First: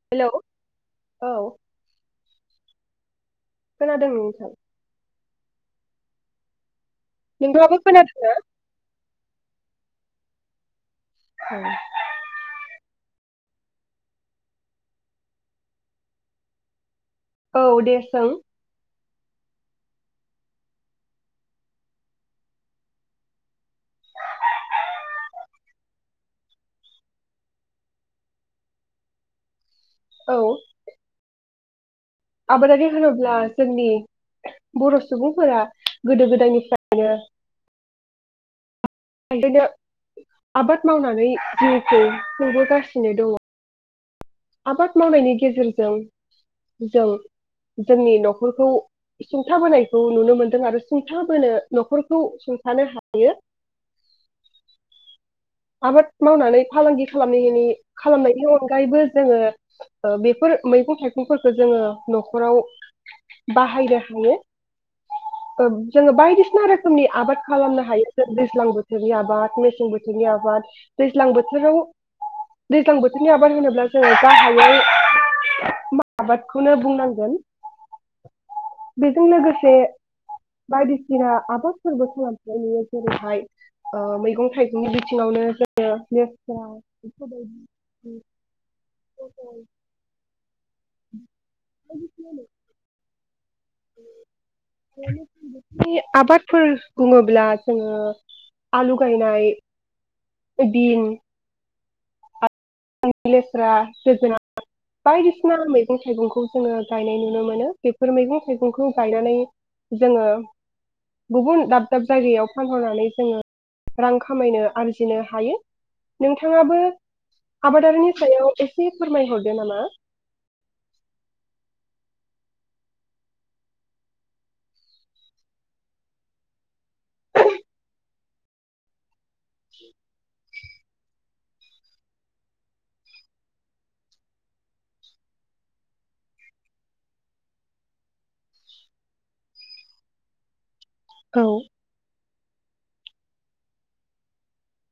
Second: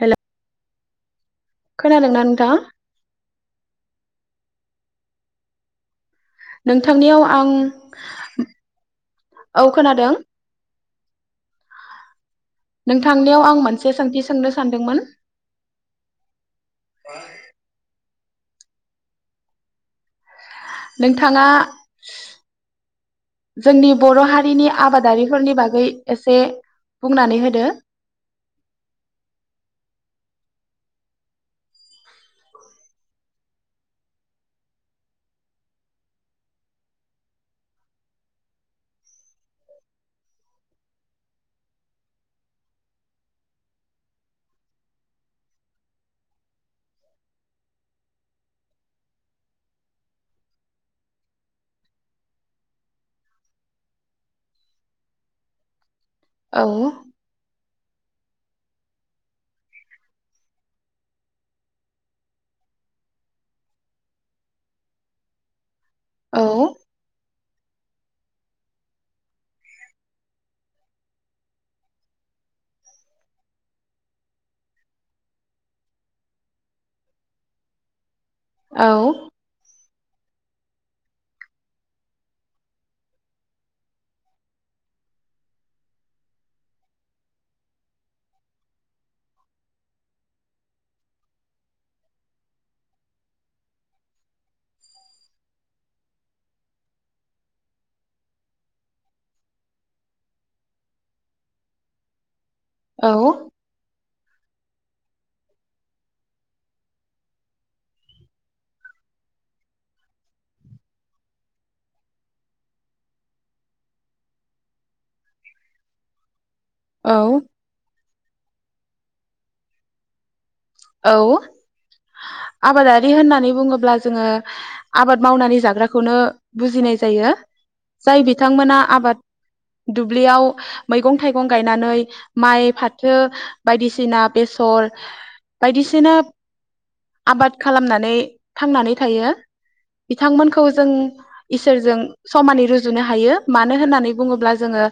Hello औ खोनादों ना नोंथाङा? खोनादों नोंथां। नोंथांनियाव आं नोंथाङाबो खोनादोंना औ खोनादों। औ नोंथांनियाव आं मोनसे सोंथि सोंनो सानदोंमोन। औ दे सों। नोंथाङा जोंनि बर' हारिनि आबादारिफोरनि बागै एसे बुंनानै होदो। औ आबादारि होनोब्ला जोंनि बर' सुबुंफोरा गोदो गोदायनिफ्रायनो [unintelligible] आबाद मावनानै जिउखौ खुंबोगासिनो दङ'। आबाद मावनायनि गेजेरजों जों जोंनि न'खरखौ सुंथाबोनायखौ नुनो मोन्दों आरो सुंथाबोनो न'खरखौ सुंथानो हायो। आबाद मावनानै औ फालांगि खालाम [unintelligible] खालामनायनि अनगायैबो जोङो ओ बेफोर मैगं थाइगंफोरखौ जोङो न'खराव बाहायनो हायो ओ जोङो औ बायदिसिना रोखोमनि आबाद खालामनो हायो जों दैज्लां बोथोरनि आबाद मेसें बोथोर बिनि आबाद दैज्लां बोथोराव दैज्लां बोथोरनि आबाद होनोब्ला जोङो गाहायै माइ आबादखौनो बुंनांगोन। औ बेजों लोगोसे बायदिसिना आबादफोरबो खालामनाय नुयो जेरैहाय ओ मैगं थाइ गंनि बिथिङावनो जोङो लेथ्रा सबाइ [inaudible] पटल बायदिसिना मैगं [inaudible] आबादफोर बुङोब्ला जोङो आलु गायनाय बिन औ [unintelligible] लेथ्रा जोगोनार बायदिसिना मैगं थाइगंखौ जोङो गायनाय नुनो मोनो बेफोर मैगं थाइगंखौ गायनानै जोङो गुबुन दाब दाब जायगायाव फानहरनानै जोङो रां खामायनो आरजिनो हायो। बिथाङाबो औ आबादारिनि सायाव एसे से फोरमायहरदो नामा। औ आबादारि होननानै बुङोब्ला जोङो आबाद मावनानै जाग्राखौनो बुजिनाय जायो जाय बिथांमोना आबाद दुब्लियाव मैगं थाइगं गायनानै माइ फाथो बायदिसिना बेसर बायदिसिना आबाद खालामनानै थांनानै थायो बिथांमोनखौ जों औ इसोरजों समानै रुजुनो हायो मानो होननानै बुङोब्ला जोङो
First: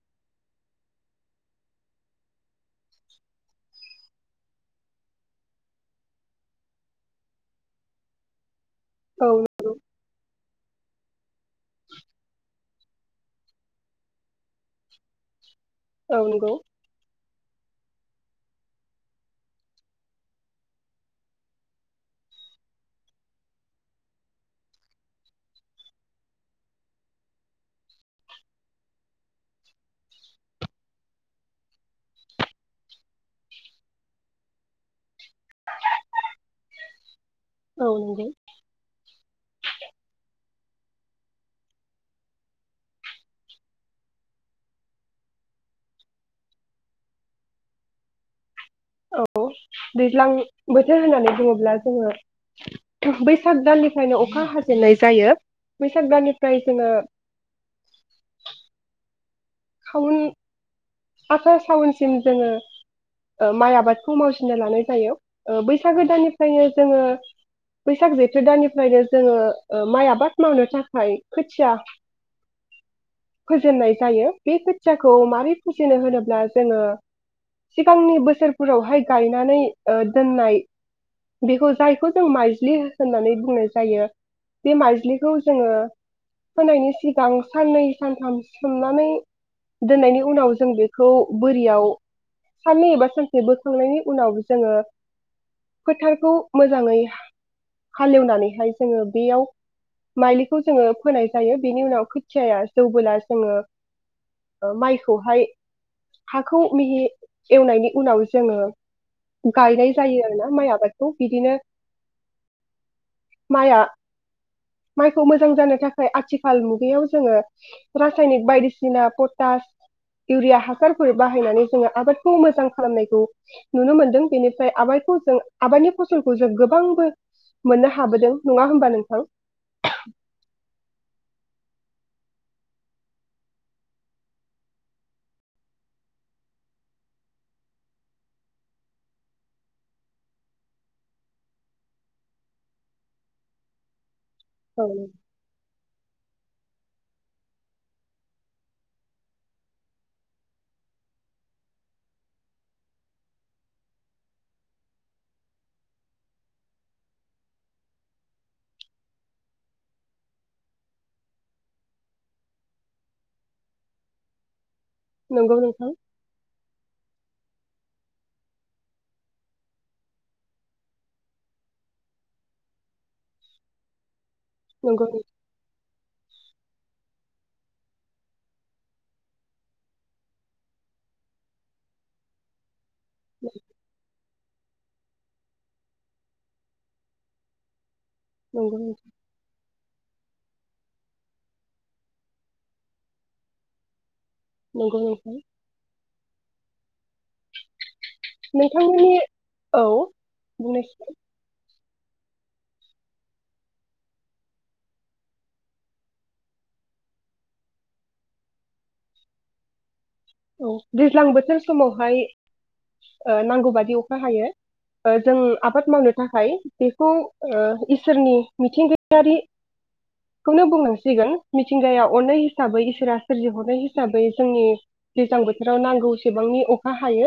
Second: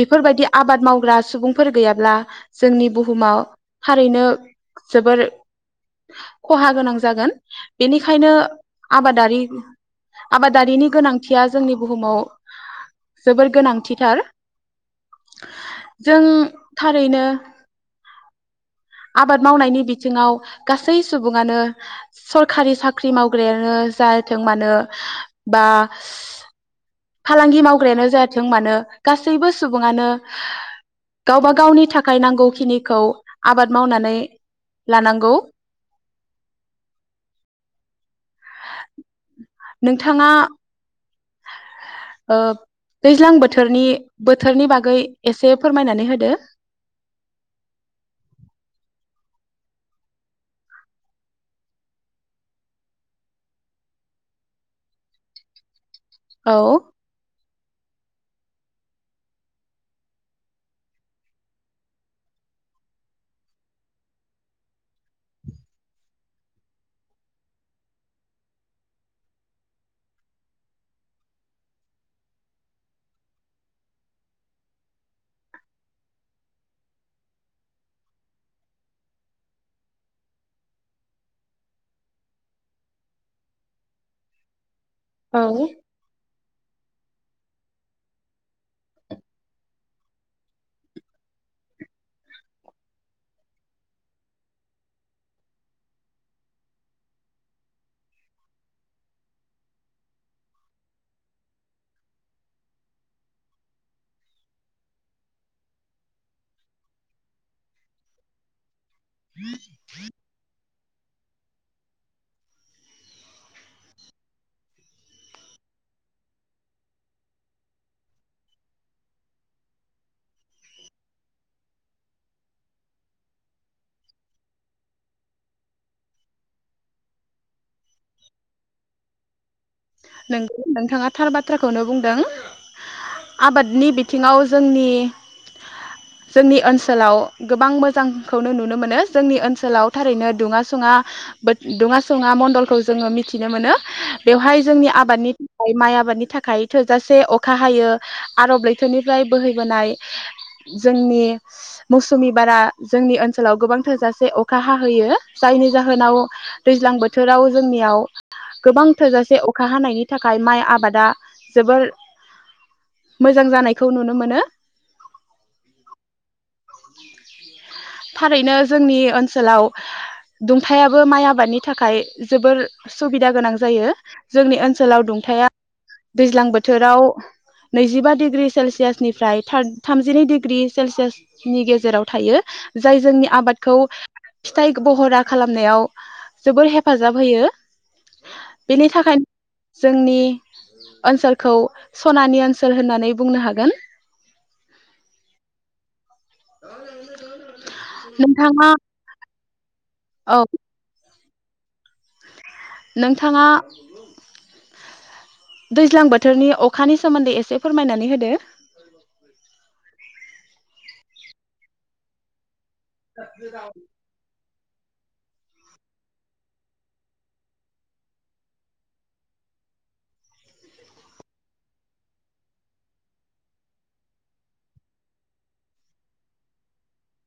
बेफोरबायदि आबाद मावग्रा सुबुंफोर गैयाब्ला जोंनि बुहुमाव थारैनो जोबोर खहा गोनां जागोन बेनिखायनो। औ नंगौ आबादारि आबादारिनि गोनांथिया जोंनि बुहुमाव जोबोर गोनांथिथार। औ जों नंगौ थारैनो आबाद मावनायनि बिथिङाव गासै सुबुङानो सरखारि साख्रि मावग्रायानो जाथों मानो बा फालांगि मावग्रायानो जाथों मानो गासैबो सुबुङानो गावबा गावनि थाखाय नांगौ खिनिखौ आबाद मावनानै लानांगौ। औ नंगौ नोंथाङा ओ दैज्लां बोथोरनि बोथोरनि बागै एसे फोरमायनानै होदो। औ दैज्लां बोथोर होननानै बुङोब्ला जोङो बैसाग दाननिफ्रायनो अखा हाजेननाय जायो। बैसाग औ दाननिफ्राय जोङो खाउन आसार सावनसिम जोङो ओ माइ आबादखौ मावसिना लानाय जायो ओ बैसागो दाननिफ्रायनो जोङो बैसाग जेथो दाननिफ्रायनो जोङो माइ आबाद मावनो थाखाय खोथिया फोजेननाय जायो बे खोथियाखौ मारै फोजेनो होनोब्ला जोङो सिगांनि बोसोरफोरावहाय गायनानै ओ दोननाय बेखौ जायखौ जों माइज्लि होननानै बुंनाय जायो। बे माइज्लिखौ औ जोङो फोनायनि सिगां साननै सानथाम सोमनानै दोननायनि उनाव जों बेखौ बोरियाव साननै एबा सानसे बोखांनायनि उनाव जोङो फोथारखौ मोजाङै हालेवनानैहाय जोङो बेयाव माइलिखौ जोङो फोनाय जायो बेनि उनाव खोथियाया जौबोला जोङो माइखौहाय हाखौ मिहि एवनायनि उनाव जोङो गायनाय जायो आरोना माइ आबाद औ बिदिनो माइआ माइखौ मोजां जानो थाखाय आथिखाल मुगायाव जोङो रासायनिक बायदिसिना पटास। इउरिया हासारफोर बाहायनानै जोङो आबादखौ मोजां खालामनायखौ नुनो मोनदों बेनिफ्राय आबादखौ जों आबादनि फसलखौ जों गोबांबो मोननो हाबोदों नङा होमबा नोंथां। नंगौ नोंथाङा थार बाथ्राखौनो बुंदों आबादनि बिथिङाव जोंनि जोंनि ओनसोलाव गोबां मोजांखौनो नुनो मोनो जोंनि ओनसोलाव थारैनो दुङा सुङा दुङा सङा मडलखौ जोङो मिथिनो मोनो बेवहाय। औ जोंनि आबादनि थाखाय माइ। आबादनि थाखाय थोजासे अखा हायो आरब लैथोरनिफ्राय बोहैबोनाय जोंनि मौसुमि बारा जोंनि ओनसोलाव गोबां थोजासे अखा हाहैयो जायनि जाहोनाव दैज्लां बोथोराव जोंनियाव गोबां थोजासे। अखा हानायनि थाखाय माइ आबादा जोबोर मोजां जानायखौ नुनो मोनो। नंगौ नोंथां। थारैनो जोंनि ओनसोलाव दुंथायाबो माइ आबादनि थाखाय जोबोर सुबिदा गोनां जायो। जोंनि ओनसोलाव नंगौ नंगौ दुंथाया। दैज्लां बोथोराव नैजिबा डिग्रि सेलसियासनिफ्राय थामजिनै डिग्रि सेलसियास। नि गेजेराव थायो। जाय जोंनि आबादखौ। फिथाइ बहरा खालामनायाव जोबोर हेफाजाब होयो। बेनि नोंथां थाखायनो जोंनि। ओनसोलखौ सनानि ओनसोल होननानै बुंनो हागोन। नंगौ नोंथां [unintelligible] नोंथांमोननि। औ औ बुंनायसाय। नोंथाङा दैज्लां बोथोरनि अखानि सोमोन्दै एसे फोरमायनानै होदो औ दैज्लां बोथोर समावहाय ओ नांगौ बादि अखा हायो। ओ जों आबाद मावनो थाखाय बेखौ इसोरनि मिथिंगायारिखौनो बुंनांसिगोन मिथिंगाया अननाय हिसाबै इसोरा सोरजिहरनाय हिसाबै जोंनि दैज्लां बोथोराव नांगौसेबांनि अखा हायो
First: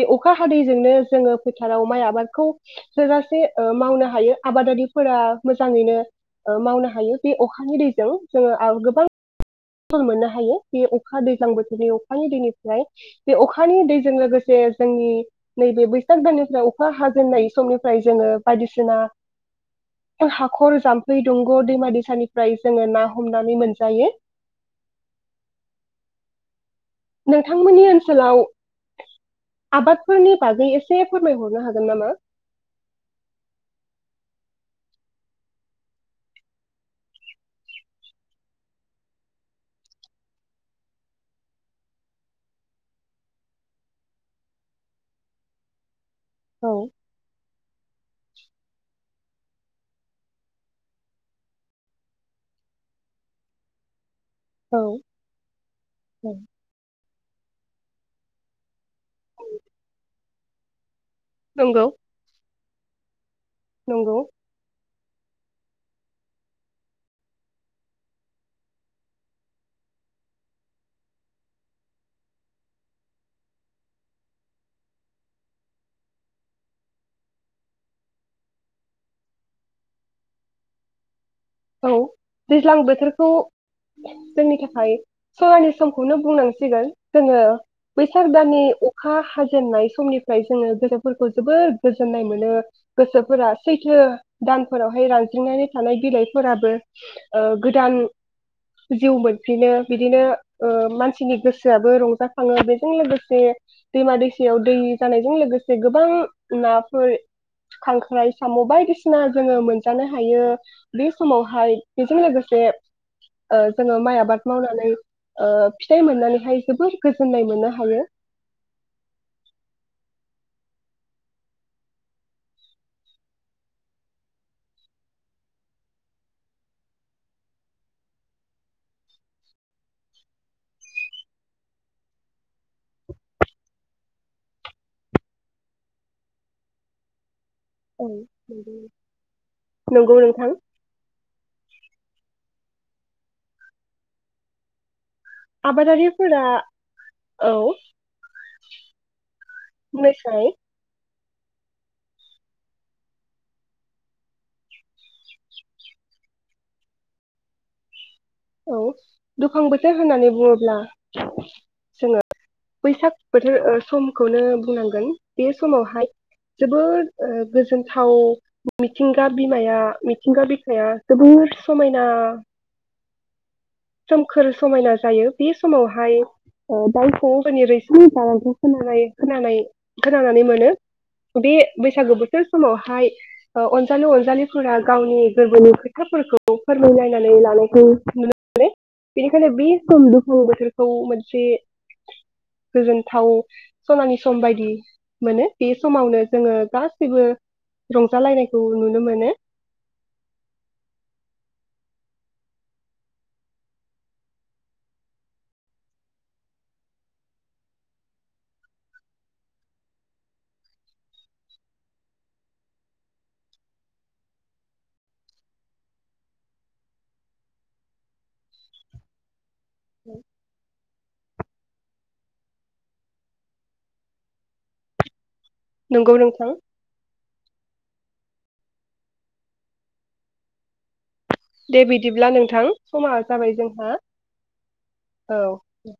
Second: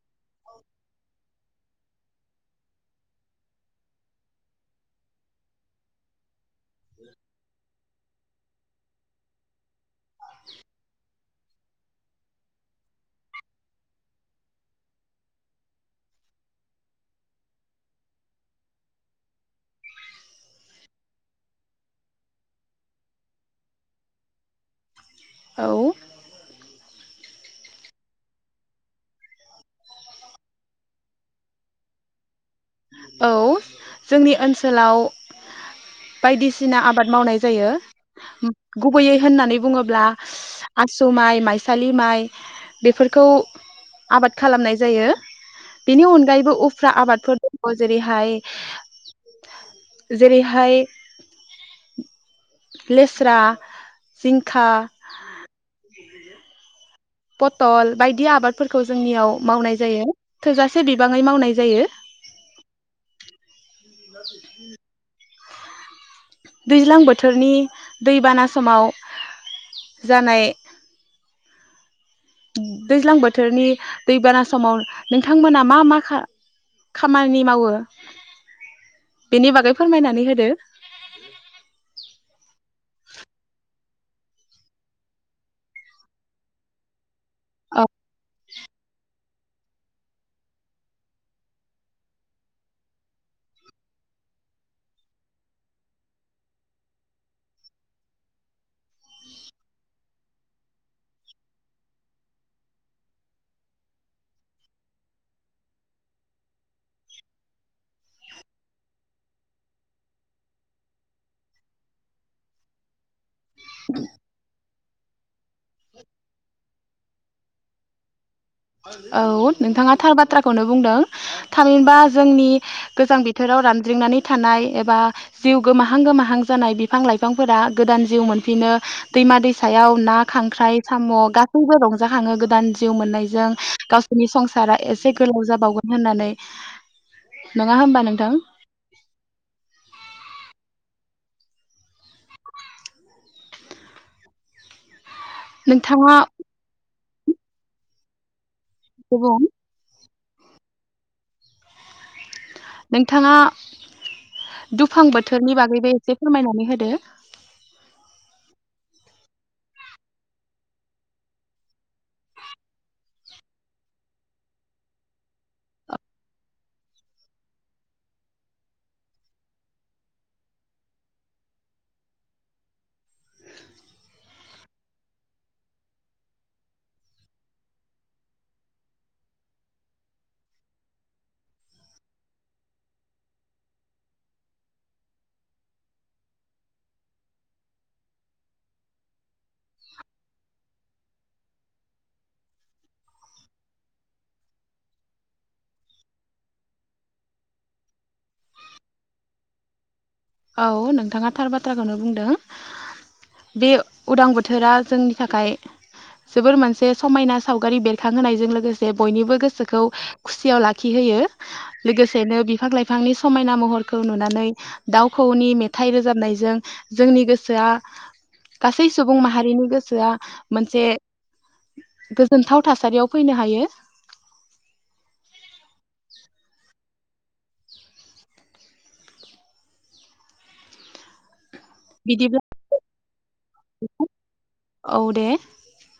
बे अखा हादैजोंनो जोंङो फोथाराव माय आबादखौ थोजासे मावनो हायो आबादारिफोरा मोजाङैनो मावनो हायो बे अखानि दैजों जङो आव गोबां फल मोननो हायो बे अखा दैज्लां बो बे अखानि दैनिफ्राय बे अखानि दैजों लोगोसे जोंनि नैबे बैसाग दाननिफ्राय अखा हाजेननाय समनिफ्राय जोंङो बायदिसिना हाखर जाम्फै दंग' दैमा दैसानिफ्राय जोंङो ना हमनानै मोनजायो। औ नोंथांमोननि ओनसोलाव आबादफोरनि बागै एसे फोरमायहरनो हागोन नामा। औ जोंनि ओनसोलाव बायदिसिना आबाद मावनाय जायो गुबैयै होननानै बुङोब्ला आसु माय मायसालि माय बेफोरखौ आबाद खालामनाय जायो बेनि अन गायैबो औ उफ्रा आबादफोर जेरैहाय-जेरैहाय लेस्रा जिंखा औ औ पथल बायदि आबादफोरखौ जोंनियाव मावनाय जायो थोजासे बि बाङै मावनाय नंगौ जायो। नंगौ [unintelligible] दैज्लां बोथोरनि दैबाना समाव जानाय दैज्लां बोथोरनि दैबाना समाव नोंथांमोना मा मा खा खामानि मावो बेनि बागै फोरमायनानै होदो। औ दैज्लां बोथोरखौ जोंनि थाखाय सनानि समखौनो बुंनांसिगोन। जोंङो बैसाग दाननि अखा हा जेनाय समनिफ्राय जोंङो गोसोफोरखौ जोबोर गोजोननाय मोनो गोसोफोरा सैथो दानफोरावहाय रानज्रिंनानै थानाय बिलाय फोराबो ओ गोदान जिउ मोनफिनो बिदिनो ओ मानसिनि गोसोआबो रंजााखाङो बेजों लोगोसे दैमा दैसायाव दै जानायजों लोगोसे गोबां नाफोर खांख्राइ साम' बायदिसिना जोंङो मोनजानो हायो। बे समावहाय बेजों लोगोसे ओ जोंङो माय आबाद मावनानै ओ फिथाय मोननानैहाय जोबोर गोजोननाय मोननो हायो। औ नोंथाङा थार बाथ्राखौनो बुंदों थामिनबा जोंनि गोजां बोथोराव रानद्रिंनानै थानाय एबा जिउ गोमाहां-गोमाहां जानाय बिफां लायफांफोरा गोदान जिउ मोनफिनो दैमा दैसायाव ना खांख्राइ साम' गासैबो रंजाखाङो गोदान जिउ मोननायजों गावसोरनि संसारा एसे गोलाव जाबावगोन होननानै। नङा होमबा औ नोंथां नंगौ नोंथां [unintelligible] नोंथाङा आबादारिफोरा औ दे बुं बुंनायसाय नोंथाङा दुफां बोथोरनि बागैबो एसे फोरमायनानै होदो। औ दुफां बोथोर होननानै बुङोब्ला जोंङो बैसाग बोथोर ओ समखौनो बुंनांगोन बे समावहाय जोबोर ओ गोजोनथाव मिथिंगा बिमाया मिथिंगा बिखाया जोबोर समायना। सोमखोर समायना जायो बे समावहाय ओ दाउ खौऔफोरनि रैसुमै गारांखौ खोनानाय खोनानाय खोनानानै मोनो बे बैसागो बोथोर समावहाय ओ अनजालु अनजालिफोरा गावनि गोरबोनि खोथाफोरखौ फोरमायलायनानै लानायखौ नुनो मोनो बेनिखायनो बे सम दुफां बोथोरखौ मोनसे गोजोन्थाव सनानि सम बायदि मोनो बे समावनो जोङो गासैबो रंजालायनायखौ नुनो मोनो। औ नोंथाङा थार बाथ्राखौनो बुंदों बे उदां बोथोरा जोंनि थाखाय जोबोर मोनसे समायना सावगारि बेरखांहोनायजों लोगोसे बयनिबो गोसोखौ खुसियाव लाखिहोयो लोगोसेनो बिफां लाइफांनि समायना महरखौ नुनानै दाउ खौऔनि मेथाइ रोजाबनायजों जोंनि गोसोआ गासै सुबुं माहारिनि गोसोआ मोनसे गोजोनथाव थासारियाव फैनो हायो। नंगौ नोंथां दे बिदिब्ला नोंथां समा जाबाय जोंहा औ दे । औ